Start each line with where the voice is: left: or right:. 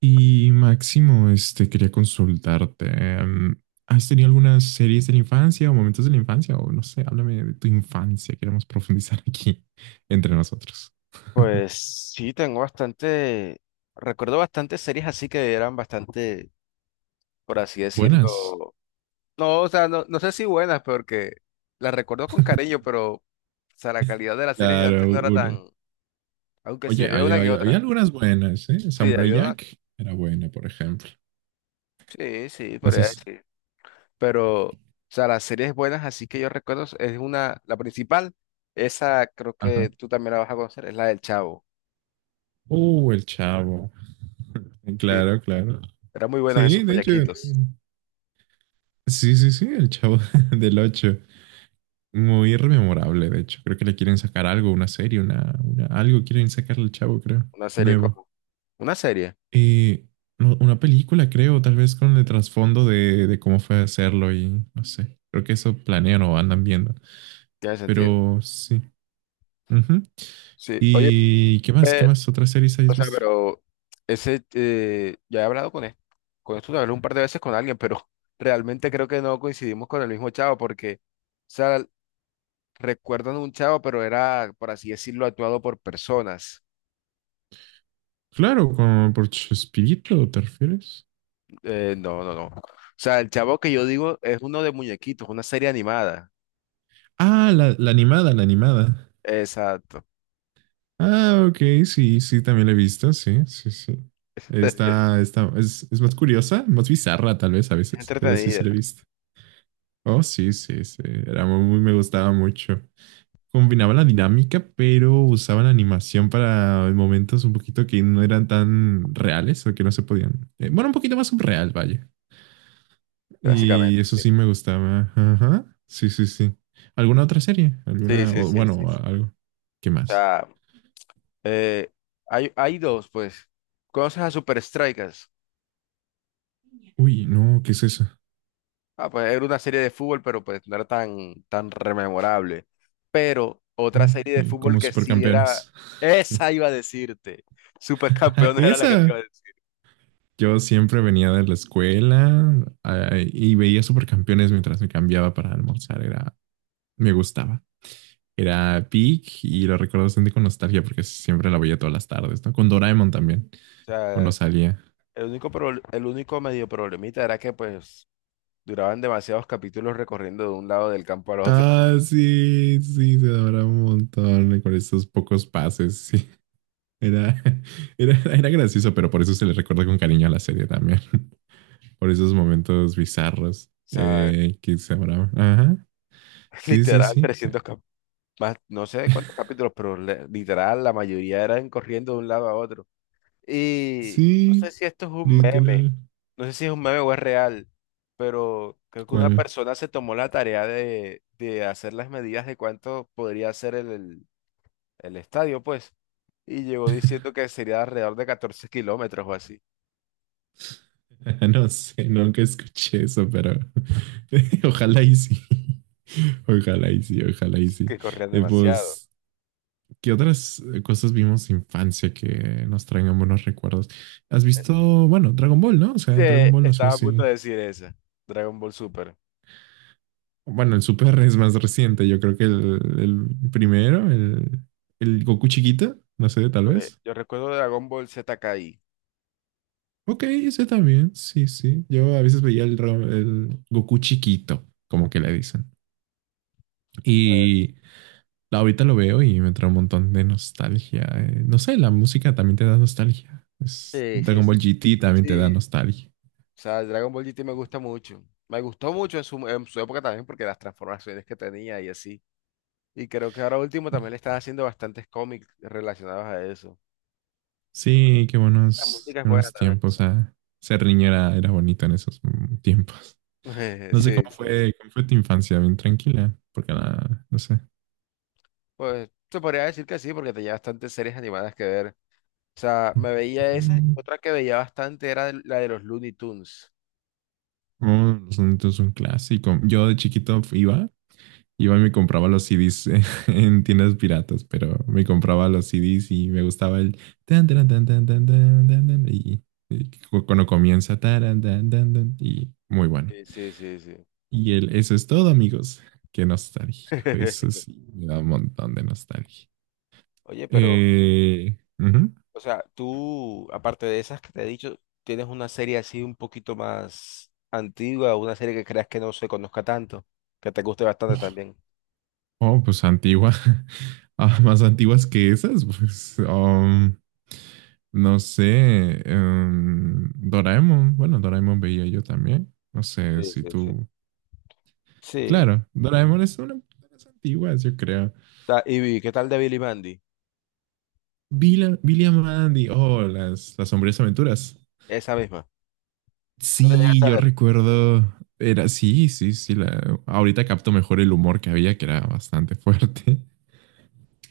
right: Y Máximo, quería consultarte. em, ¿Has tenido algunas series de la infancia o momentos de la infancia? O no sé, háblame de tu infancia. Queremos profundizar aquí entre nosotros.
left: Pues sí, tengo bastante, recuerdo bastantes series así que eran bastante, por así
right: Buenas.
left: decirlo, no, o sea, no, no sé si buenas, porque las recuerdo con cariño, pero, o sea, la calidad de las series de
right: Claro,
left: antes no era
right: una.
left: tan, aunque sí
right: Oye,
left: había una que
right: había
left: otra,
right: algunas buenas, ¿eh?
left: sí,
right: Samurai
left: había una,
right: Jack era buena, por ejemplo.
left: sí, sí, podría
right: Entonces,
left: decir, pero, o sea, las series buenas así que yo recuerdo es una, la principal, esa creo
right: ajá.
left: que tú también la vas a conocer, es la del Chavo,
right: El chavo.
left: sí,
right: Claro, claro.
left: eran muy buenos esos
right: Sí, de hecho.
left: muñequitos,
right: Sí, sí, sí, el chavo del 8. Muy rememorable, de hecho. Creo que le quieren sacar algo, una serie, una algo quieren sacarle al chavo, creo.
left: una serie
right: Nuevo.
left: como, una serie,
right: Eh, no, una película, creo, tal vez con el trasfondo de cómo fue hacerlo y no sé. Creo que eso planean o andan viendo.
left: tiene sentido.
right: Pero sí. Ujú.
left: Sí, oye,
right: ¿Y qué más? ¿Qué
left: pero,
right: más otras series
left: o
right: habéis
left: sea,
right: visto?
left: pero ese, ya he hablado con esto hablé un par de veces con alguien, pero realmente creo que no coincidimos con el mismo chavo, porque, o sea, recuerdan un chavo, pero era, por así decirlo, actuado por personas.
right: Claro, como por Chespirito, ¿te refieres?
left: No, no, no. O sea, el chavo que yo digo es uno de muñequitos, una serie animada.
right: Ah, la animada, la animada.
left: Exacto.
right: Ah, ok, sí, sí, también la he visto, sí, sí, sí. Está, es más curiosa, más bizarra tal vez a
left: Es
right: veces, pero sí
left: entretenida,
right: se la he visto. Oh, sí, sí, sí, era muy, me gustaba mucho. Combinaba la dinámica, pero usaban animación para momentos un poquito que no eran tan reales o que no se podían. Bueno, un poquito más subreal, vaya.
left: básicamente,
right: Y eso
left: sí.
right: sí me gustaba. Ajá, sí, sí, sí. ¿Alguna otra serie?
left: Sí,
right: ¿Alguna,
left: sí,
right: o,
left: sí, sí.
right: bueno,
left: Sí.
right: algo? ¿Qué
left: O
right: más?
left: sea, eh, hay dos, pues. ¿Conoces a Super Strikers?
right: Uy, no, ¿qué es eso?
left: Ah, pues era una serie de fútbol, pero pues no era tan, tan rememorable. Pero otra serie de
right: Ok,
left: fútbol
right: como
left: que sí era,
right: supercampeones.
left: esa iba a decirte. Supercampeones era la que te
right: Esa.
left: iba a decir.
right: Yo siempre venía de la escuela y veía supercampeones mientras me cambiaba para almorzar. Era, me gustaba. Era peak y lo recuerdo bastante con nostalgia porque siempre la veía todas las tardes, ¿no? Con Doraemon también,
left: O
right: cuando
left: sea,
right: salía.
left: el único, el único medio problemita era que pues duraban demasiados capítulos recorriendo de un lado del campo al otro. O
right: Ah, sí, sí, se adoraba un montón con esos pocos pases. Sí, era, era gracioso, pero por eso se le recuerda con cariño a la serie también. Por esos momentos bizarros
left: sea,
right: que se habrá. Ajá. Sí, sí,
left: literal
right: sí.
left: 300 más, no sé cuántos capítulos, pero literal la mayoría eran corriendo de un lado a otro. Y no sé
right: Sí,
left: si esto es un meme,
right: literal.
left: no sé si es un meme o es real, pero creo que una
right: ¿Cuál?
left: persona se tomó la tarea de hacer las medidas de cuánto podría ser el estadio, pues, y llegó diciendo que sería alrededor de 14 kilómetros o así,
right: No sé, nunca escuché eso, pero ojalá y sí. Ojalá y sí, ojalá y sí.
left: que corrían demasiado.
right: Pues, ¿qué otras cosas vimos de infancia que nos traigan buenos recuerdos? ¿Has visto, bueno, Dragon Ball, ¿no? O sea, Dragon Ball, no sé
left: Estaba a
right: si,
left: punto de decir esa, Dragon Ball Super.
right: bueno, el Super es más reciente. Yo creo que el, primero, el Goku chiquito, no sé, tal
left: Pues,
right: vez.
left: yo recuerdo Dragon Ball Z Kai.
right: Ok, ese también, sí, sí. Yo a veces veía el Goku chiquito, como que le dicen. Y ahorita lo veo y me trae un montón de nostalgia. No sé, la música también te da nostalgia.
left: Sí, sí,
right: Dragon
left: sí.
right: Ball GT también te da
left: Sí.
right: nostalgia.
left: O sea, el Dragon Ball GT me gusta mucho. Me gustó mucho en su época también porque las transformaciones que tenía y así. Y creo que ahora último también le están haciendo bastantes cómics relacionados a eso.
right: Sí, qué
left: La
right: buenos,
left: música es buena
right: buenos
left: también.
right: tiempos. Ah. Ser niñera era bonito en esos tiempos.
left: O sea.
right: No sé
left: Sí, sí. Sí.
right: cómo fue tu infancia, bien tranquila, porque nada, no sé.
left: Pues se podría decir que sí porque tenía bastantes series animadas que ver. O sea, me veía esa.
right: Mm.
left: Otra que veía bastante era la de los Looney Tunes.
right: Oh, los sonidos son un clásico. Yo de chiquito iba y me compraba los CDs en tiendas piratas, pero me compraba los CDs y me gustaba el tan tan tan tan tan tan tan tan y cuando comienza taran, tan tan tan y muy bueno.
left: Sí, sí, sí, sí.
right: Y el eso es todo, amigos. Qué nostálgico. Eso sí, me da un montón de nostalgia.
left: Oye, pero...
right: Ujú.
left: O sea, tú, aparte de esas que te he dicho, tienes una serie así un poquito más antigua, una serie que creas que no se conozca tanto, que te guste bastante también.
right: Oh, pues antigua. Ah, más antiguas que esas, pues. No sé. Doraemon. Bueno, Doraemon veía yo también. No sé
left: Sí,
right: si
left: sí, sí.
right: tú.
left: Sí.
right: Claro, Doraemon es una de las antiguas, yo creo.
left: Y vi, ¿qué tal de Billy Mandy?
right: Billy and Mandy. Oh, las sombrías aventuras.
left: Esa misma. ¿Se la
right: Sí,
left: llegaste a
right: yo
left: ver?
right: recuerdo. Era, sí, sí, sí. Ahorita capto mejor el humor que había, que era bastante fuerte.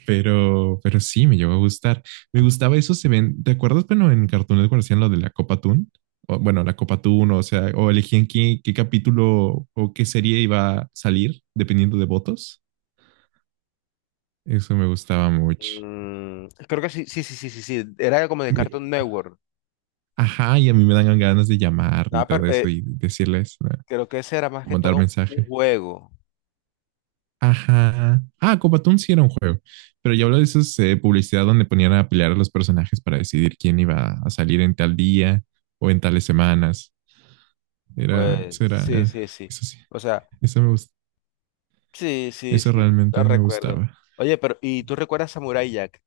right: Pero sí, me llegó a gustar. Me gustaba eso, se ven, ¿te acuerdas cuando en Cartoon Network hacían lo de la Copa Toon? O, bueno, la Copa Toon, o sea, o elegían qué capítulo o qué serie iba a salir, dependiendo de votos. Eso me gustaba mucho.
left: Creo que sí, sí, sí, sí, sí, sí. Era como de
right: Me-
left: Cartoon Network.
right: ajá, y a mí me dan ganas de llamar y
left: Nada, pero
right: todo eso y decirles, ¿no?
left: creo que ese era más que
right: Mandar
left: todo un
right: mensaje.
left: juego.
right: Ajá. Ah, Copa Toon sí era un juego, pero yo hablo de esas publicidad donde ponían a pelear a los personajes para decidir quién iba a salir en tal día o en tales semanas.
left: Pues
right: Era,
left: sí, sí, sí.
right: eso sí,
left: O sea,
right: eso,
left: sí, sí,
right: eso
left: sí,
right: realmente
left: lo
right: me
left: recuerdo.
right: gustaba.
left: Oye, pero ¿y tú recuerdas Samurai Jack?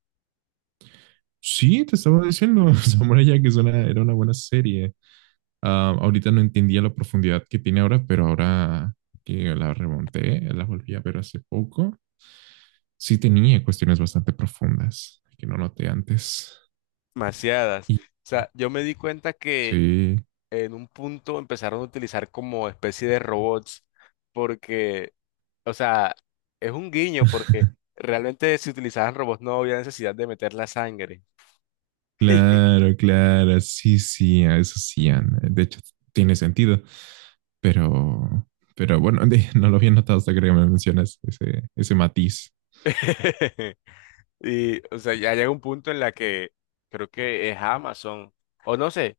right: Sí, te estaba diciendo, Samurai Jack era una buena serie. Ah, ahorita no entendía la profundidad que tiene ahora, pero ahora que la remonté, la volví a ver hace poco, sí tenía cuestiones bastante profundas que no noté antes.
left: Demasiadas.
right: Y
left: O sea, yo me di cuenta que
right: sí,
left: en un punto empezaron a utilizar como especie de robots, porque, o sea, es un guiño, porque realmente si utilizaban robots no había necesidad de meter la sangre.
right: claro, claro, sí, sí, a eso sí, Ana. De hecho, tiene sentido. Pero, pero bueno, no lo había notado hasta que me mencionas ese matiz.
left: Y, o sea, ya llega un punto en la que creo que es Amazon, o no sé,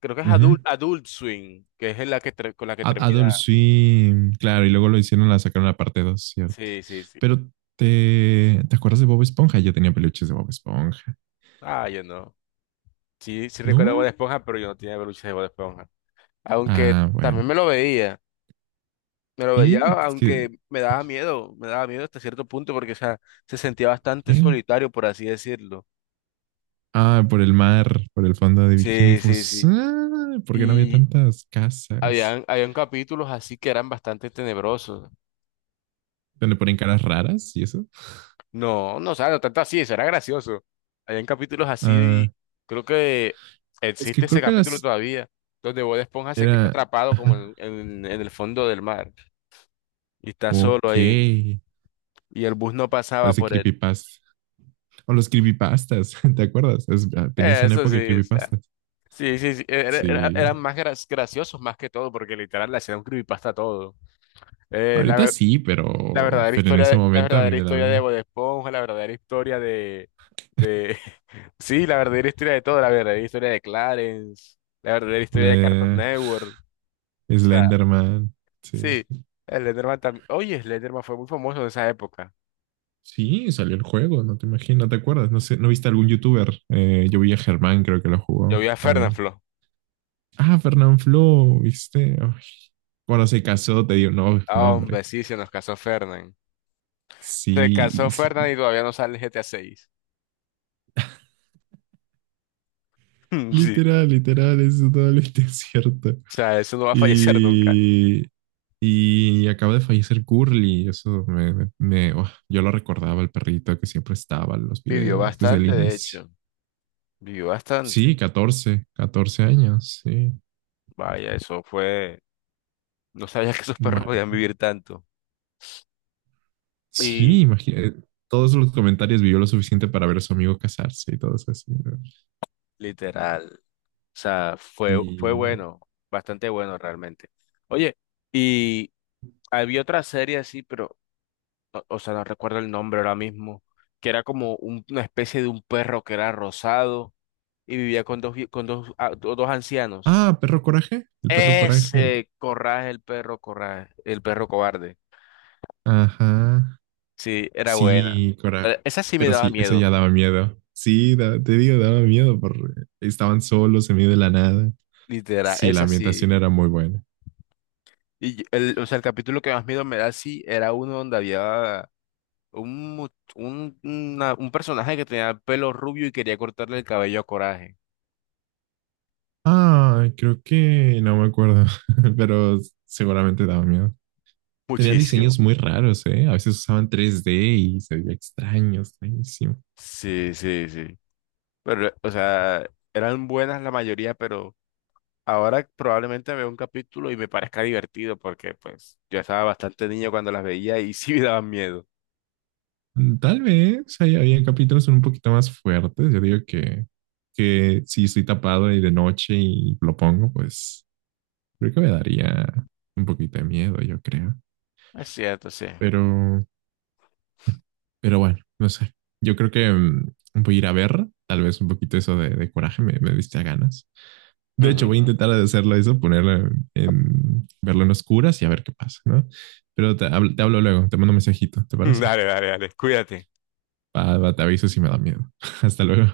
left: creo que es Adult,
right: Ujú.
left: Adult Swim, que es en la que con la que termina.
right: Adult Swim, claro, y luego lo hicieron, la sacaron la parte 2, ¿cierto?
left: Sí, sí, sí.
right: Pero ¿te acuerdas de Bob Esponja? Yo tenía peluches de Bob Esponja.
left: Ah, yo no. Sí, sí recuerdo Bob
right: ¿No?
left: Esponja, pero yo no tenía peluches de Bob Esponja. Aunque
right: Ah,
left: también
right: bueno.
left: me lo veía,
right: Sí, es que,
left: aunque me daba miedo hasta cierto punto porque, o sea, se sentía bastante
right: ¿qué?
left: solitario, por así decirlo.
right: Ah, por el mar, por el fondo de bikini,
left: Sí, sí,
right: pues,
left: sí.
right: ah, porque no había
left: Y
right: tantas casas
left: habían capítulos así que eran bastante tenebrosos.
right: donde ponen caras raras y eso.
left: No, no, o sea, no tanto así, eso era gracioso. Habían capítulos así
right: Ah,
left: y creo que
right: es que
left: existe ese
right: creo que
left: capítulo
right: las
left: todavía, donde Bob Esponja se queda
right: era.
left: atrapado como
right: Ajá.
left: en el fondo del mar y está solo
right: Ok.
left: ahí y el bus no pasaba
right: Parece
left: por él.
right: creepypasta. O los creepypastas, ¿te acuerdas? Tenías una
left: Eso
right: época de
left: sí, o sea,
right: creepypastas.
left: sí, sí, sí,
right: Sí.
left: eran más graciosos más que todo, porque literal le hacían un creepypasta a todo. Eh, la,
right: Ahorita
left: ver-
right: sí,
left: la
right: pero,
left: verdadera
right: en
left: historia,
right: ese
left: la
right: momento a mí
left: verdadera
right: me da
left: historia de
right: miedo.
left: Bob Esponja, la verdadera historia de, de, sí, la verdadera historia de todo, la verdadera historia de Clarence, la verdadera historia de Cartoon
right: Le-
left: Network, o sea,
right: Slenderman. Sí.
left: sí, Slenderman también, oye, Slenderman fue muy famoso en esa época.
right: Sí, salió el juego, no te imaginas, ¿no te acuerdas? No sé, ¿no viste algún youtuber? Yo vi a Germán, creo que lo
left: Yo
right: jugó
left: vi a
right: también.
left: Fernanfloo,
right: Ah, Fernán Flo, ¿viste? Ay. Cuando se casó, te dio no, no,
left: ah,
right: hombre.
left: hombre, sí, se nos casó Fernan, se casó
right: Sí,
left: Fernan y
right: sí.
left: todavía no sale el GTA 6.
right: Literal, literal, eso es totalmente cierto.
left: Sí, o sea, eso no va a fallecer nunca.
right: Y, Y acaba de fallecer Curly, eso oh, yo lo recordaba, el perrito que siempre estaba en los
left: Vivió
right: videos desde el
left: bastante, de
right: inicio.
left: hecho. Vivió bastante.
right: Sí, catorce años, sí.
left: Vaya, eso fue. No sabía que esos perros
right: Mara-
left: podían vivir tanto. Y
right: Sí, imagínate, todos los comentarios, vivió lo suficiente para ver a su amigo casarse y todo eso así, ¿no?
left: literal. O sea, fue, fue
right: Y...
left: bueno. Bastante bueno realmente. Oye, y había otra serie así, pero. O sea, no recuerdo el nombre ahora mismo. Que era como una especie de un perro que era rosado y vivía con dos, con dos, dos ancianos.
right: Ah, perro coraje, el perro coraje.
left: Ese, Corraje, el perro cobarde.
right: Ajá,
left: Sí, era buena.
right: sí, cora...
left: Esa sí me
right: Pero
left: daba
right: sí, eso
left: miedo.
right: ya daba miedo. Sí, te digo, daba miedo porque estaban solos en medio de la nada.
left: Literal,
right: Sí, la
left: es
right: ambientación
left: así.
right: era muy buena.
left: Y el, o sea, el capítulo que más miedo me da, sí, era uno donde había un, mu- un, una- un personaje que tenía pelo rubio y quería cortarle el cabello a Coraje.
right: Ah, creo que no me acuerdo, pero seguramente daba miedo. Tenían
left: Muchísimo.
right: diseños muy raros, ¿eh? A veces usaban 3D y se veía extraño, extrañísimo.
left: Sí, sí, sí. Pero, o sea, eran buenas la mayoría, pero ahora probablemente veo un capítulo y me parezca divertido porque, pues, yo estaba bastante niño cuando las veía y sí me daban miedo.
right: Tal vez ahí había capítulos un poquito más fuertes. Yo digo que, si estoy tapado y de noche y lo pongo, pues creo que me daría un poquito de miedo, yo creo.
left: Es cierto, sí.
right: Pero, pero bueno, no sé. Yo creo que voy a ir a ver, tal vez un poquito eso de coraje me diste a ganas. De hecho, voy a intentar hacerlo eso, ponerlo verlo en oscuras y a ver qué pasa, ¿no? Pero te hablo luego, te mando un mensajito, ¿te parece?
left: Dale, dale, dale, cuídate.
right: Va, va, te aviso si me da miedo. Hasta luego.